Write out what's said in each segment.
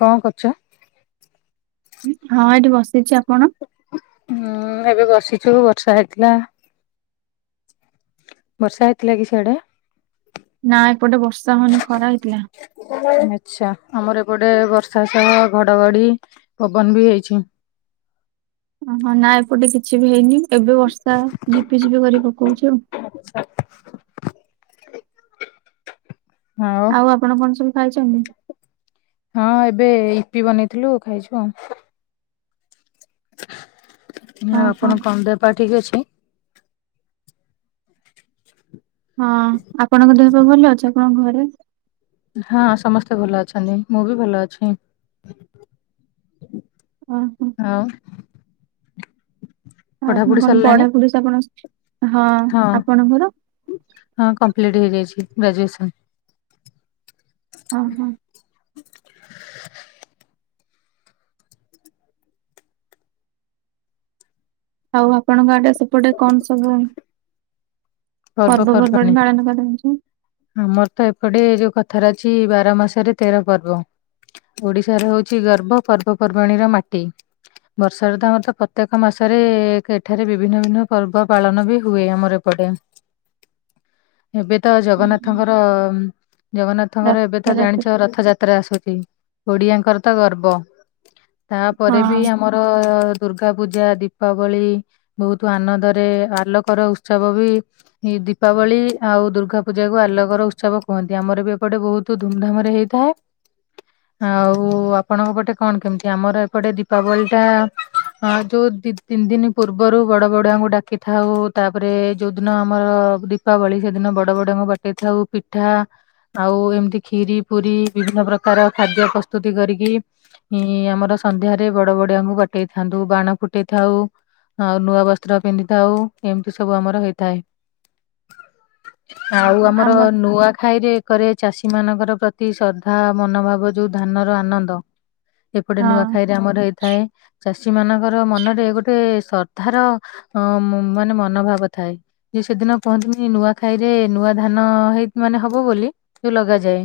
କଣ କରୁଛ? ହଁ ଏଠି ବସିଛି, ଆପଣ? ହୁଁ ଏବେ ବସିଛୁ ବର୍ଷା ହେଇଥିଲା। ବର୍ଷା ହେଇଥିଲା କି ସିଆଡ଼େ? ନାଁ ଏପଟେ ବର୍ଷା ହୋଉନି ଖରା ହେଇଥିଲା। [unintelligible] ଆଚ୍ଛା, ଆମର ଏପଟେ ବର୍ଷା ସହ ଘଡ଼ଘଡ଼ି, ପବନ ବି ହେଇଛି। ଓ ହଁ ନା ଏପଟେ କିଛି ବି ହେଇନି, ଏବେ ବର୍ଷା ଝିପି ଝିପି କରି ପକୋଉଛି ଆଉ। ଆଉ ଆଉ ଆପଣ କଣ ସବୁ ଖାଇଛନ୍ତି? ହଁ ଏବେ ଇପି ବନେଇଥିଲୁ, ଖାଇଛୁ ଆଉ। ଓହୋ ଆପଣ କଣ ଦେହ ପା ଠିକ୍ ଅଛି? ହଁ ଆପଣଙ୍କ ଦେହ ପା ଭଲ ଅଛି? ଆପଣଙ୍କ ଘରେ ହଁ ସମସ୍ତେ ଭଲ ଅଛନ୍ତି, ମୁଁ ବି ଭଲ ଅଛି। ଓ ହୋ ହଉ। ଆପଣ ପଢାପଢି କଣ ସରିଲାଣି? ପଢା ପରୁଷ ଆପଣ ହଁ ଆପଣଙ୍କର? ହଁ କମ୍ପ୍ଲିଟ ହେଇଯାଇଛି ଗ୍ରାଜୁଏସନ। ଓ ହୋ ଆଉ ଆପଣଙ୍କ ଆଡେ ସେପଟେ କଣ ସବୁ। ପର୍ବ ପର୍ବପର୍ବାଣୀ ପର୍ବାଣି ପାଳନ କରନ୍ତି ସବୁ। ଆମର ତ ଏପଟେ ଯୋଉ କଥାରେ ଅଛି ବାର ମାସରେ ତେର ପର୍ବ। ଓଡିଶାରେ ହଉଛି ଗର୍ବ ପର୍ବପର୍ବାଣୀର ମାଟି। ବର୍ଷାାରେ ତ ଆମର ତ ପ୍ରତ୍ୟେକ ମାସରେ ଏଠାରେ ବିଭିନ୍ନ ବିଭିନ୍ନ ପର୍ବ ପାଳନ ବି ହୁଏ ଆମର ଏପଟେ। ଏବେ ତ ଜଗନ୍ନାଥ ରଥଙ୍କର ଜଗନ୍ନାଥଙ୍କର ଏବେ ତ ରଥଯାତ୍ରା ଜାଣିଛ ରଥଯାତ୍ରା ଆସୁଛି। ଓଡିଆଙ୍କର ତ ଗର୍ବ ତାପରେ ବି ହଁ ଆମ ଆମର ଦୁର୍ଗା ପୂଜା ଦୀପାବଳି। ବହୁତ ଆନନ୍ଦରେ ଆଲୋକର ଉତ୍ସବ ବି ଦୀପାବଳି ଆଉ ଦୁର୍ଗା ପୂଜା ଆଲୋକର ଉତ୍ସବ କୁହନ୍ତି ଆମର ବି ଏପଟେ ବହୁତ ଧୁମଧାମ ରେ ହେଇଥାଏ। ଆଉ ଆପଣଙ୍କ ପଟେ କଣ କେମିତି ଆମର ଏପଟେ ଦୀପାବଳି ଟା ହଁ ଯୋଉ ଦି ତିନି ଦିନ ପୂର୍ବରୁ ବଡ ବଡଆଙ୍କୁ ଡାକିଥାଉ ତାପରେ ଯୋଉ ଦିନ ଆମର। ଦୀପାବଳି ସେଦିନ ବଡ ବଡ଼ୁଆଙ୍କୁ ବାଟେଇ ଥାଉ ପିଠା। ଆଉ ଏମିତି ଖିରି ପୁରୀ ବିଭିନ୍ନ ପ୍ରକାର ଖାଦ୍ୟ ପ୍ରସ୍ତୁତି କରିକି। ହଁ ଆମର ସନ୍ଧ୍ୟାରେ ବଡ ବଡିଆଙ୍କୁ ବାଟେଇ ଥାନ୍ତୁ ବାଣ ଫୁଟେଇ ଥାଉ। ଆଉ ନୂଆ ବସ୍ତ୍ର ପିନ୍ଧିଥାଉ ଏମିତି ସବୁ ଆମର ହେଇଥାଏ। ଆଉ। ଓହୋ, ଆମର ନୂଆଖାଇରେ ଏକରେ ଚାଷୀ ମାନଙ୍କର ପ୍ରତି ଶ୍ରଦ୍ଧା ମନୋଭାବ ଯୋଉ ଧାନର ଆନନ୍ଦ। ଏପଟେ ନୂଆ ହଁ ଖାଇରେ ଆମର ହେଇଥାଏ। ଚାଷୀ ମାନଙ୍କର ମନରେ ଗୋଟେ ଶ୍ରଦ୍ଧାର ମାନେ ମନୋଭାବ ଥାଏ। ଯୋଉ ସେଦିନ ପହନ୍ତିିନି ନୂଆ ଖାଇ ରେ ନୂଆ ଧାନ ହେଇ ମାନେ ହବ ବୋଲି ଯଉ ଲଗାଯାଏ।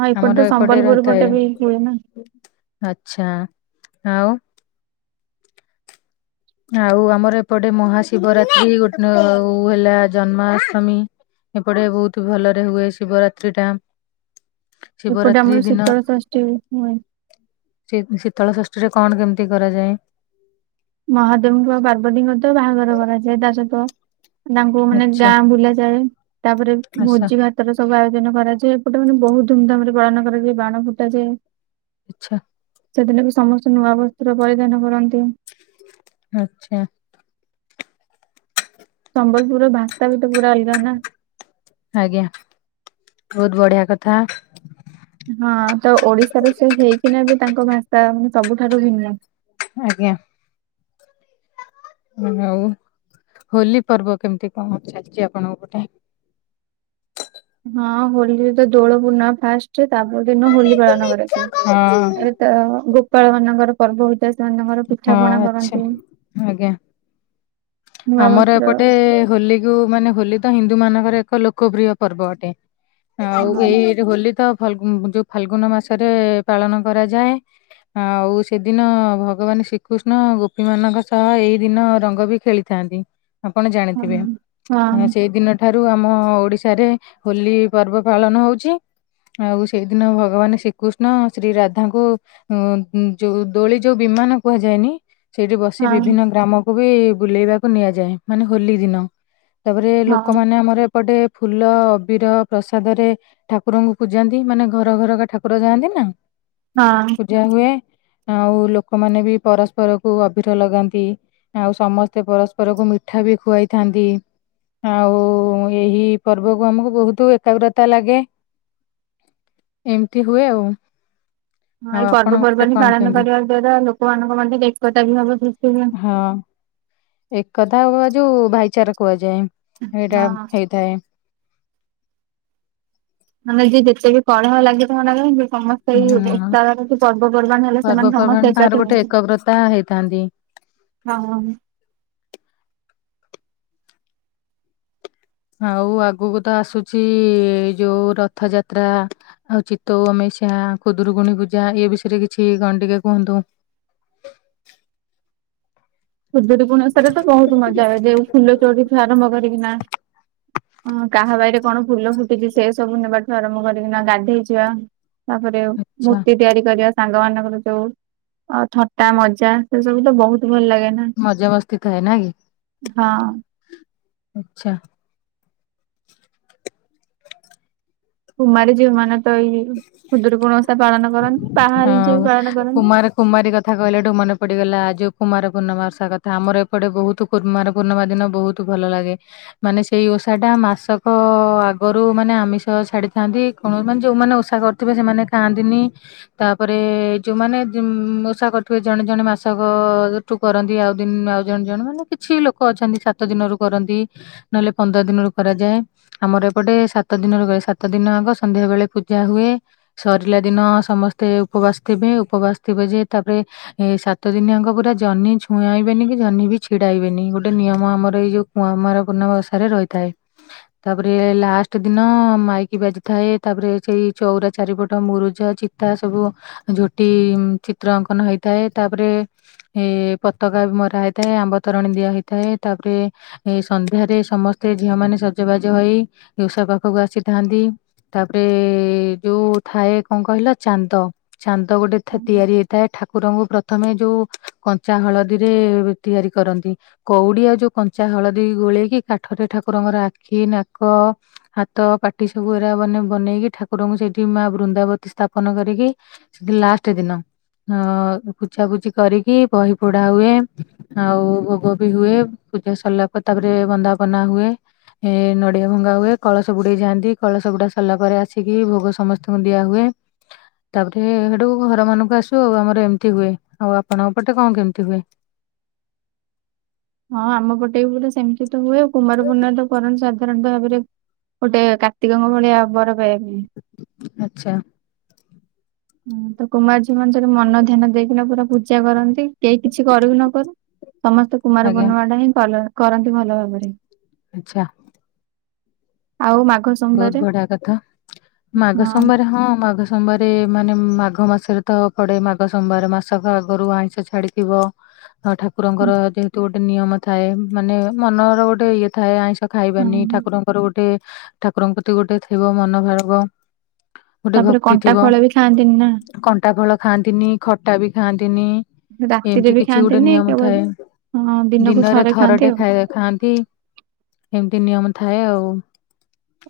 ହଁ ଏପଟେ ତ ସମ୍ବଲପୁର ପଟେ ବି ହୁଏ ନା। ଆଛା ଆଉ। ଆଉ ଆମର ଏପଟେ ହେଲା ମହାଶିବରାତ୍ରୀ ଗୋଟେ ହେଲା ଜନ୍ମାଷ୍ଟମୀ। ଏପଟେ ବହୁତ ଭଲରେ ହୁଏ ଶିବରାତ୍ରି ଟା ଏପଟେ ଶିବରାତ୍ରି ଆମର ଦିନ ଶୀତଳ ଷଷ୍ଠୀ ହୁଏଁ। ଶୀତଳ ଷଷ୍ଠୀ ରେ କଣ କେମିତି କରାଯାଏ। ମହାଦେବଙ୍କ ପାର୍ବତୀଙ୍କ ତ ବାହାଘର କରାଯାଏ ତା ସହିତ। ତାଙ୍କୁ ମାନେ ଆଚ୍ଛା ଗାଁ ବୁଲା ଯାଏ ତାପରେ ଆଚ୍ଛା ଭୋଜି ଭାତ। ଗତ ସୁ ଆୟୋଜନ କରାଯାଏ ଏପଟେ ମାନେ ବହୁତ ଧୁମଧାମ ରେ ପାଳନ କରାଯାଏ ବାଣ ଫୁଟାଯାଏ। ଆଚ୍ଛା। ସେଦିନ ବି ସମସ୍ତେ ନୂଆ ବସ୍ତୁର ପରିଧାନ କରନ୍ତି। ଆଛା। ସମ୍ବଲପୁର ଭାଷା ବି ତ ପୁରା ଅଲଗା ନା। ଆଜ୍ଞା ବହୁତ ବଢିଆ କଥା। ହଁ ତ ଓଡିଶାରୁ ସେ ହେଇକିନା ବି ତାଙ୍କ ଭାଷା ମାନେ ସବୁଠାରୁ ଭିନ୍ନ। ଆଜ୍ଞା। ଆଉ ହୋଲି ପର୍ବ କେମିତି କଣ ଚାଲିଚି ଆପଣଙ୍କ ପଟେ? ହଁ ହୋଲି ତ ଦୋଳ ପୂର୍ଣ୍ଣିମା ଫାଷ୍ଟ ତାପ ଦିନ ହୋଲି ପାଳନ ହଁ କରାଯାଏ। ତ ଗୋପାଳ ମାନଙ୍କର ପର୍ବ ହୋଇଥାଏ ସେମାନାନଙ୍କର ହଁ ପିଠା ପଣା ଆଚ୍ଛା କରନ୍ତି। ଆଜ୍ଞା। ନୂଆ ଆମର ବସ୍ତ୍ର ଏପଟେ ହୋଲିକୁୁ ମାନେ ହୋଲି ତ ହିନ୍ଦୁ ମାନଙ୍କର ଏକ ଲୋକପ୍ରିୟ ପର୍ବ ଅଟେ। ହଁ ଆଉ ଏଇ ହୋଲି ତ ଫାଲଗୁ ଯୋଉ ଫାଲଗୁନ ମାସରେ ପାଳନ କରାଯାଏ। ଆଉ ସେଦିନ ଭଗବାନ ଶ୍ରୀକୃଷ୍ଣ ଗୋପୀମାନଙ୍କ ସହ ଏଇ ଦିନ ରଙ୍ଗବି ଖେଳିଥାନ୍ତି ଆପଣ ହଁ ଜାଣିଥିବେ। ହଁ ସେଇ ଦିନ ଠାରୁ ଆମ ଓଡିଶାରେ ହୋଲି ପର୍ବ ପାଳନ ହଉଚି। ଆଉ ସେଇଦିନ ଭଗବାନ ଶ୍ରୀକୃଷ୍ଣ ଶ୍ରୀ ରାଧାଙ୍କୁ ଅ ଯୋଉ ଦୋଳି ଯୋଉ ବିମାନ କୁହାଯାଏନି ସେଇଠି ବସି ହଁ ବିଭିନ୍ନ ଗ୍ରାମକୁ ବି ବୁଲେଇବାକୁ ନିଆଯାଏ। ମାନେ ହୋଲି ଦିନ। ତାପରେ ହଁ ହଁ। ଲୋକମାନେ ଆମର ଏପଟେ ଫୁଲ ଅବିର ପ୍ରସାଦରେ ଠାକୁରଙ୍କୁ ପୂଜନ୍ତି। ମାନେ ଘର ଘରକା ଠାକୁର ଯାଆନ୍ତି ନା। ହଁ। ପୂଜା ହୁଏ ଆଉ ଲୋକମାନେ ବି ପରସ୍ପରକୁ ଅଭିର ଲଗାନ୍ତି ଆଉ ସମସ୍ତ ତ ପରସ୍ପରକୁ ମିଠା ବି ଖୁଆଇଥାନ୍ତି। ଆଉ ଏହି ପର୍ବକୁ ଆମକୁ ବହୁତ ଏକାଗ୍ରତା ଲାଗେ। ଏମିତି ହୁଏ ଆଉ। ହଁ ଆଉ ଏଇ ଆପଣ ଗୋଟେ ପର୍ବପର୍ବାଣିୀ କଣ ପାଳନ କେମିତି? କରିବା ଦ୍ଵାରା ଲୋକମାନଙ୍କ ମଧ୍ୟ ଏକତା ବି ଭାବ ସୃଷ୍ଟି ହୁଏ। ହଁ। ଏକତା ଆଉ ଯୋଉ ଭାଇଚାରା କୁହାଯାଏ। ହଁ ଏଇଟା ହେଇଥାଏ। ମାନେ ଯିଏ ଯେତେ ବି କଳହ ଲାଗିଥାଉନା କାହିଁକି ସମସ୍ତେ ଏଇ ହୁଁ ଏକତା କି ପର୍ବପର୍ବାଣି ହେଲେ ସେମାନେ ପର୍ବପର୍ବାଣି ସମସ୍ତେ ତାଙ୍କର ଏକାଠି ଗୋଟେ ହୁଅନ୍ତି। ଏକଗ୍ରତା ହେଇଥାନ୍ତି। ହଁ। ଆଉ ଆଗକୁ ତ ଆସୁଚି ଏ ଯୋଉ ରଥଯାତ୍ରା। ଆଉ ଚିତ୍ତ ଅମେଷିଆ ଖୁଦୁରୁକୁୁଣୀ ପୂଜା ଏଇ ବିଷୟରେ କିଛି କଣ ଟିକେ କୁହନ୍ତୁ? ଖୁଦୁୁରୁକୁଣି ଓସାରେ ତ ବହୁତ ମଜା ହ ଯେଉ ଫୁଲ ଚୋରି ଠୁ ଆରମ୍ଭ କରିକିନା ହ କାହା ବାଡ଼ି କଣ ଫୁଲ ଫୁଟିଚି ସେ ସବୁ ନେବାଠୁ ଆରମ୍ଭ କରିକିନା ଗାଧେଇଯିବା ତାପରେ ଆଚ୍ଛା ମୂର୍ତ୍ତି ତିଆରି କରିବା। ସାଙ୍ଗ ମାନଙ୍କର ଯୋଉ ଥଟା ମଜା ସେ ସବୁ ତ ବହୁତ ଭଲ ଲାଗେ। ନା ମଜା ମସ୍ତି ଥାଏ ନା କି? ହଁ। ଆଛା। କୁମାରୀ ଯେଉଁମାନେ ତ ଏଇ ଖୁଦୁରୁକୁଣୀ ଓଷା ପାଳନ କରନ୍ତି ହଁ ପାହାଲ ଜିି ପାଳନ କରନ୍ତି। କୁମାର କୁମାରୀ କଥା କହିଲାଠୁ ମନେ ପଡିଗଲା ଆଜି ଉପମାର ପୂର୍ଣ୍ଣମା ଓଷା କଥା ଆମର ଏପଟେ ବହୁତ କୁମାର ପୂର୍ଣ୍ଣିମା ଦିନ ବହୁତ ଭଲ ଲାଗେ। ମାନେ ସେଇ ଓଷା ଟା ମାସକ ଆଗରୁ ମାନେ ଆମିଷ ଛାଡିଥାନ୍ତି କଣ ମାନେ ଯୋଉମାନେ ଓ ଷା କରିଥିବେ ସେମାନେ ଖାଆନ୍ତିନି। ତାପରେ ଯୋଉମାନେ ଓଷା କରୁଥିବେ ଜଣେ ଜଣେ ମାସକ କରନ୍ତି ଆଉ ଦିନ ଆଉ ଜଣ ଜଣ ମାନେ କିଛି ଲୋକ ଅଛନ୍ତି ସାତ ଦିନରୁ କରନ୍ତି। ନହେଲେ ପନ୍ଦର ଦିନରୁ କରାଯାଏ। ଆମର ଏପଟେ ସାତ ଦିନରୁ କ ସାତ ଦିନ ଆଗ ସନ୍ଧ୍ୟା ବେଳେ ପୁ ଯା ହୁଏ ସରିଲା ଦିନ ସମସ୍ତେ ଉପବାସ ଥିବେ। ଉପବାସ ଥିବେ ଯେ ତାପରେ ଏ ସାତ ଦିନିଆଙ୍କ ପୁରା ଜହ୍ନି ଛୁଆଁଇବେନି କି ଜହ୍ନି ବି ଛିଡାଇବେନି। ଗୋଟେ ନିୟମ ଆମର ଏଇ ଯୋଉ [unintelligible] ପୂର୍ଣ୍ଣିମା ଓଷାରେ ରହିଥାଏ। ତାପରେ ଲାଷ୍ଟେ ଦିନ ମାଇକି ବାଜିଥାଏ ତାପରେ ସେଇ ଚୋଉରା ଚାରିପଟ ମୁରୁଜ ଚିତା ସବୁ ଝୋଟି ଚିତ୍ରଅଙ୍କନ ହୋଇଥାଏ ତାପରେ ଏ ପତକା ବି ମରା ହେଇଥାଏ ଆମ୍ବ ତରାଣୀ ଦିଆ ହେଇଥାଏ ତାପରେ ଏ ସନ୍ଧ୍ୟାରେ ସମସ୍ତେ ଝିଅ ମାନେ ସଜବାଜ ହୋଇ ଓଷା ପାଖକୁ ଆସିଥାଆନ୍ତି। ତାପରେ ଯୋଉ ଥାଏ କଁ କହିଲ ଚାନ୍ଦ, ଚାନ୍ଦ ଗୋଟେ ଥା ତିଆରି ହେ ଥାଏ, ଠାକୁରଙ୍କୁ ପ୍ରଥମେ ଯୋଉ କଞ୍ଚା ହଳଦୀରେ ତିଆରି କରନ୍ତି। କୋଉଡି ଆଉ ଯୋଉ କଞ୍ଚା ହଳଦୀ ଗୋଳେଇକି କାଠରେ ଠାକୁରଙ୍କର ଆଖି, ନାକ ହାତ, ପାଟି ସବୁ ଏରା ବନେ ବନେଇକି ଠାକୁରଙ୍କୁ ସେଇଠି ମା ବୃନ୍ଦାବତୀ ସ୍ଥାପନ କରିକି ସେଠି ଲାଷ୍ଟେ ଦିନ ଅ ପୂଜାପୂଜି କରିକି ବହି ପଢା ହୁଏ। ଆଉ ଭୋଗ ବି ହୁଏ ପୂଜା ସରିଲା ପରେ ତାପରେ ବନ୍ଦାପନା ହୁଏ। ଏ ନଡିଆ ଭଙ୍ଗା ହୁଏ, କଳସ ବୁଡେଇ ଯାଆନ୍ତି, କଳସ ବୁଡା ସିରିଲା ପରେ ଆସି ଇକି ଭୋଗ ସମସ୍ତିଙ୍କୁ ଦିଆ ହୁଏ। ତାପରେ ହେଟୁଟୁ ଘର ମାନଙ୍କୁ ଆସୁ ଆଉ, ଆମର ଏମିତି ହୁଏ, ଆଉ ଆପଣଙ୍କ ପଟେ କଣ କେମିତି ହୁଏ? ହଁ ଆମ ପଟେ ପୁରା ସେମିତି ତ ହୁଏ, କୁମାରପୂର୍ଣ୍ଣିମା ତ କରନ୍ତି ସା ସାଧାରଣତଃ ଭାବରେ ଗୋଟେ କାର୍ତ୍ତିକଙ୍କ ଭଳିଆ ବର ପାଇବି। ଆଚ୍ଛା। ହୁଁ ତ କୁମାରୀ ଝିଅ ମାନେ ସେଟୁ ମନ ଧ୍ୟାନ ଦେଇକିନା ପୁରା ପୂ ପୂଜା କରନ୍ତି, କେହି କିଛି କରୁ କି ନ କରୁ ସମସ୍ତେ ଆଜ୍ଞା କୁମାରପୂର୍ଣ୍ଣିମା ଟା ହିଁ ପାଲ କରନ୍ତି ଭଲ ଭାବରେ। ଆଚ୍ଛା। ଆଉ ମାଘ ବୋହୁତ୍ ସୋମବାରେ ବଢିଆ କଥା, ମାଘ ହଁ ସୋମବାରେ ହଁ ମାଘ ସୋମବାରେ ମାନେ ମାଘ ମାସରେ ତ ପଡେ ମାଘ ସୋମବାର, ମାସକ ଆଗରୁ ଆଇଁଷ ଛାଡିଥିବ ହଁ ହଁ ଠାକୁରଙ୍କର ଯେହେତୁ ଗୋଟେ ନିୟମ ଥାଏ, ମାନେ ମନର ଗୋଟେ ଇଏ ଥାଏ ଆଇଁ ଖାଇବାନି ହଁ ଠାକୁରଙ୍କର ଗୋଟେ ଠାକୁରଙ୍କ ପ୍ରତି ଗୋଟେ ଥିବ ମନଭାବ। ତାପରେ କଣ୍ଟା ଫଳ ବି ଖାଆନ୍ତିନି ନା। କଣ୍ଟା ଫଳ ଖାଆନ୍ତିନି ଖଟା ବି ଖାଆନ୍ତିନି ରାତିରେ ଏମିତି ବି କିଛି ଗୋଟେ ଖାଆନ୍ତିନି ନିୟମ କେବଳ ଥାଏ। ହଁ ଦିନକୁ ଦିନରେ ଥରେ ଖାଆନ୍ତି ଥରଟେ ଆଉ। ଖାଇବା ଖାଆନ୍ତି, ଏମିତି ନିୟମ ଥାଏ ଆଉ।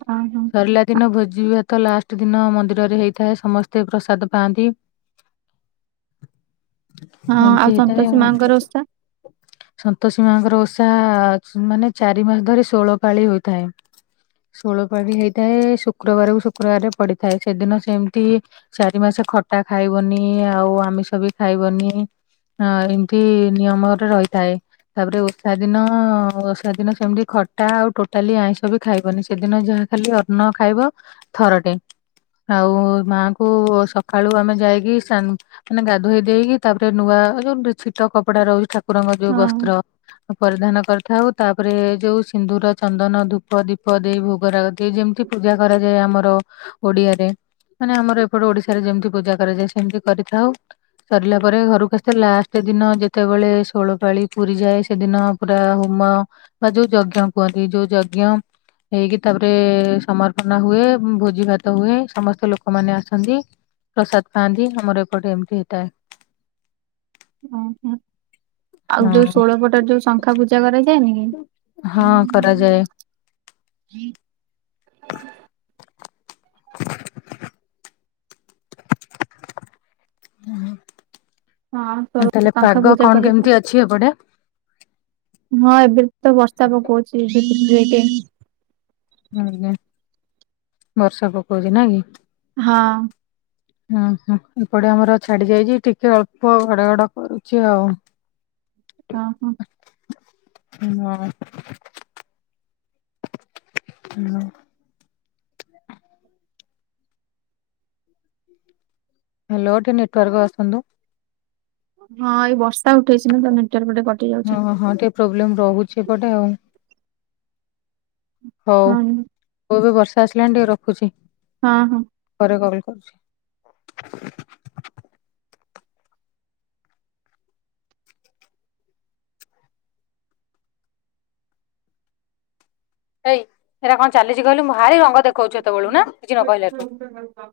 ଅ ହଁ। ସରିଲା ଦିନ ଭୋଜିଭାତ ଲାଷ୍ଟ୍ ଦିନ ମନ୍ଦିରରେ ହେଇଥାଏ ସମସ୍ତେ ପ୍ରସାଦ ପାଆନ୍ତି। ହଁ ଏମିତି ଆଉ ହେଇଥାଏ ସନ୍ତୋଷୀ ମାଙ୍କର ଓଷା। ସନ୍ତୋଷୀ ମାଙ୍କର ଓଷା ମାନେ ଚାରି ମାସ ଧରି ଷୋହଳ ପାଳି ହୋଇଥାଏ। ଷୋଳପଳି ହେଇଥାଏ, ଶୁକ୍ରବାରକୁ ଶୁକ୍ରବାରେ ପଡିଥାଏ ସେଦିନ ସେମ୍ତି ଚାରି ମାସେ ଖଟା ଖାଇବନି ଆଉ ଆମିଷ ବି ଖାଇବନି। ହଁ ଏମିତି ନିୟମରେ ରହିଥାଏ। ତାପରେ ଓଷା ଦିନ ଓଷା ଦିନ ସେମିତି ଖଟା ଆଉ ଟୋଟାଲି ଆଇଁଷ ବି ଖାଇବନି, ସେଦିନ ଯାହା ଖାଲି ଅନ୍ନ ଖାଇବ ଥରଟେ। ଆଉ ମାଙ୍କୁ ସକାଳୁ ଆମେ ଯାଇକି ସାନ୍ ମାନେ ଗାଧୋଇ ଦେଇକି ତାପରେ ନୂଆ ଯୋଉ ଛିଟ କପଡା ରହୁଚି ଠା ଠାକୁରଙ୍କ ଯୋଉ ହଁ ବସ୍ତ୍ର ପରିଧାନ କରିଥାଉ, ତାପରେ ଯୋଉ ସିନ୍ଦୂର ଚନ୍ଦନ, ଧୂ ପ ଦୀପ ଦେଇ ଭୋଗରାଗ ଦେଇ ଯେମିତି ପୂଜା କରାଯାଏ ଆମର ଓଡିଆରେ। ମାନେ ଆମର ଏପଟେ ଓଡିଶାରେ ଯେମିତି ପୂଜା କରାଯାଏ ସେମିତି କରିଥାଉ। ସରିଲା ପରେ ଘରକୁ ଆସିଥାଉ, ଲାଷ୍ଟ୍ ଦିନ ଯେତେବେଳେ ଷୋଳପାଳି ପୁରି ଯାଏ ସେଦିନ ପୁରା ହୁମ ବା ଯୋଉ ଯଜ୍ଞ କୁହନ୍ତି ଯୋଉ ଯଜ୍ଞ ହେଇକି ତାପରେ ସମର୍ପନା ହୁଏ, ଭୋଜିଭାତ ହୁଏ ସମସ୍ତେ ଲୋକମାନେ ଆସନ୍ତି। ପ୍ରସାଦ ପାଆନ୍ତି, ଆମର ଏପଟେ ଏମିତି ହେଇଥାଏ। ଓହୋ! ଆଉ ଯୋଉ ହଁ ଷୋହଳ ପଟ ଯୋଉ ଶଙ୍ଖା ପୂଜା କରାଯାଏ। ହଁ କରାଯାଏ। [unintelligible] ହଁ, ଆଉ ଷୋଳ [inaudible] ତାହେଲେ ଶଙ୍ଖା ପାଗ ପୂଜା କଣ କରେ। କେମିତି ଅଛି ଏପଟେ? ହଁ, ଏବେ ତ ବର୍ଷା ପକଉଚି, ଏବେ ଟିକେ ଏବେ ଉହୁଁ, ବର୍ଷା ପକଉଚି ନା କି? ହଁ। ଉଁ, ହୁଁ ଏପଟେ ଆମର ଛାଡି ଯାଇଛି। ଟିକେ ଅଳ୍ପ ଘଡଘଡ କରୁଛି ଆଉ। ଅହଁ। [unintelligible] [unintelligible] ହେଲୋ ଟିକେ ନେଟୱାର୍କ ଆସନ୍ତୁ। ହଁ, ଏଇ ବର୍ଷା ଉଠେଇଛି ନା, ତ ନେଟୱାର୍କ ଟିକେ କଟି ଯାଉଛି। ପ୍ରୋବ୍ଲେମ୍ ରହୁଛି ଏପଟେ ଆଉ। ହଉ। ହଁ ହଉ ଏବେ ବର୍ଷା ଆସିଲାଣି, ଟିକେ ରଖୁଛି। ହଁ, ହଁ। ପରେ କଲ୍ କରୁଛି। ଏଇ ହେଇରା କଣ ଚାଲିଛି କହିଲୁ? ମୁଁ ଭାରି ରଙ୍ଗ ଦେଖଉଛି ହେତେବେଳୁ ନା, କିଛି ନ କହିଲାଠୁ? ହଁ।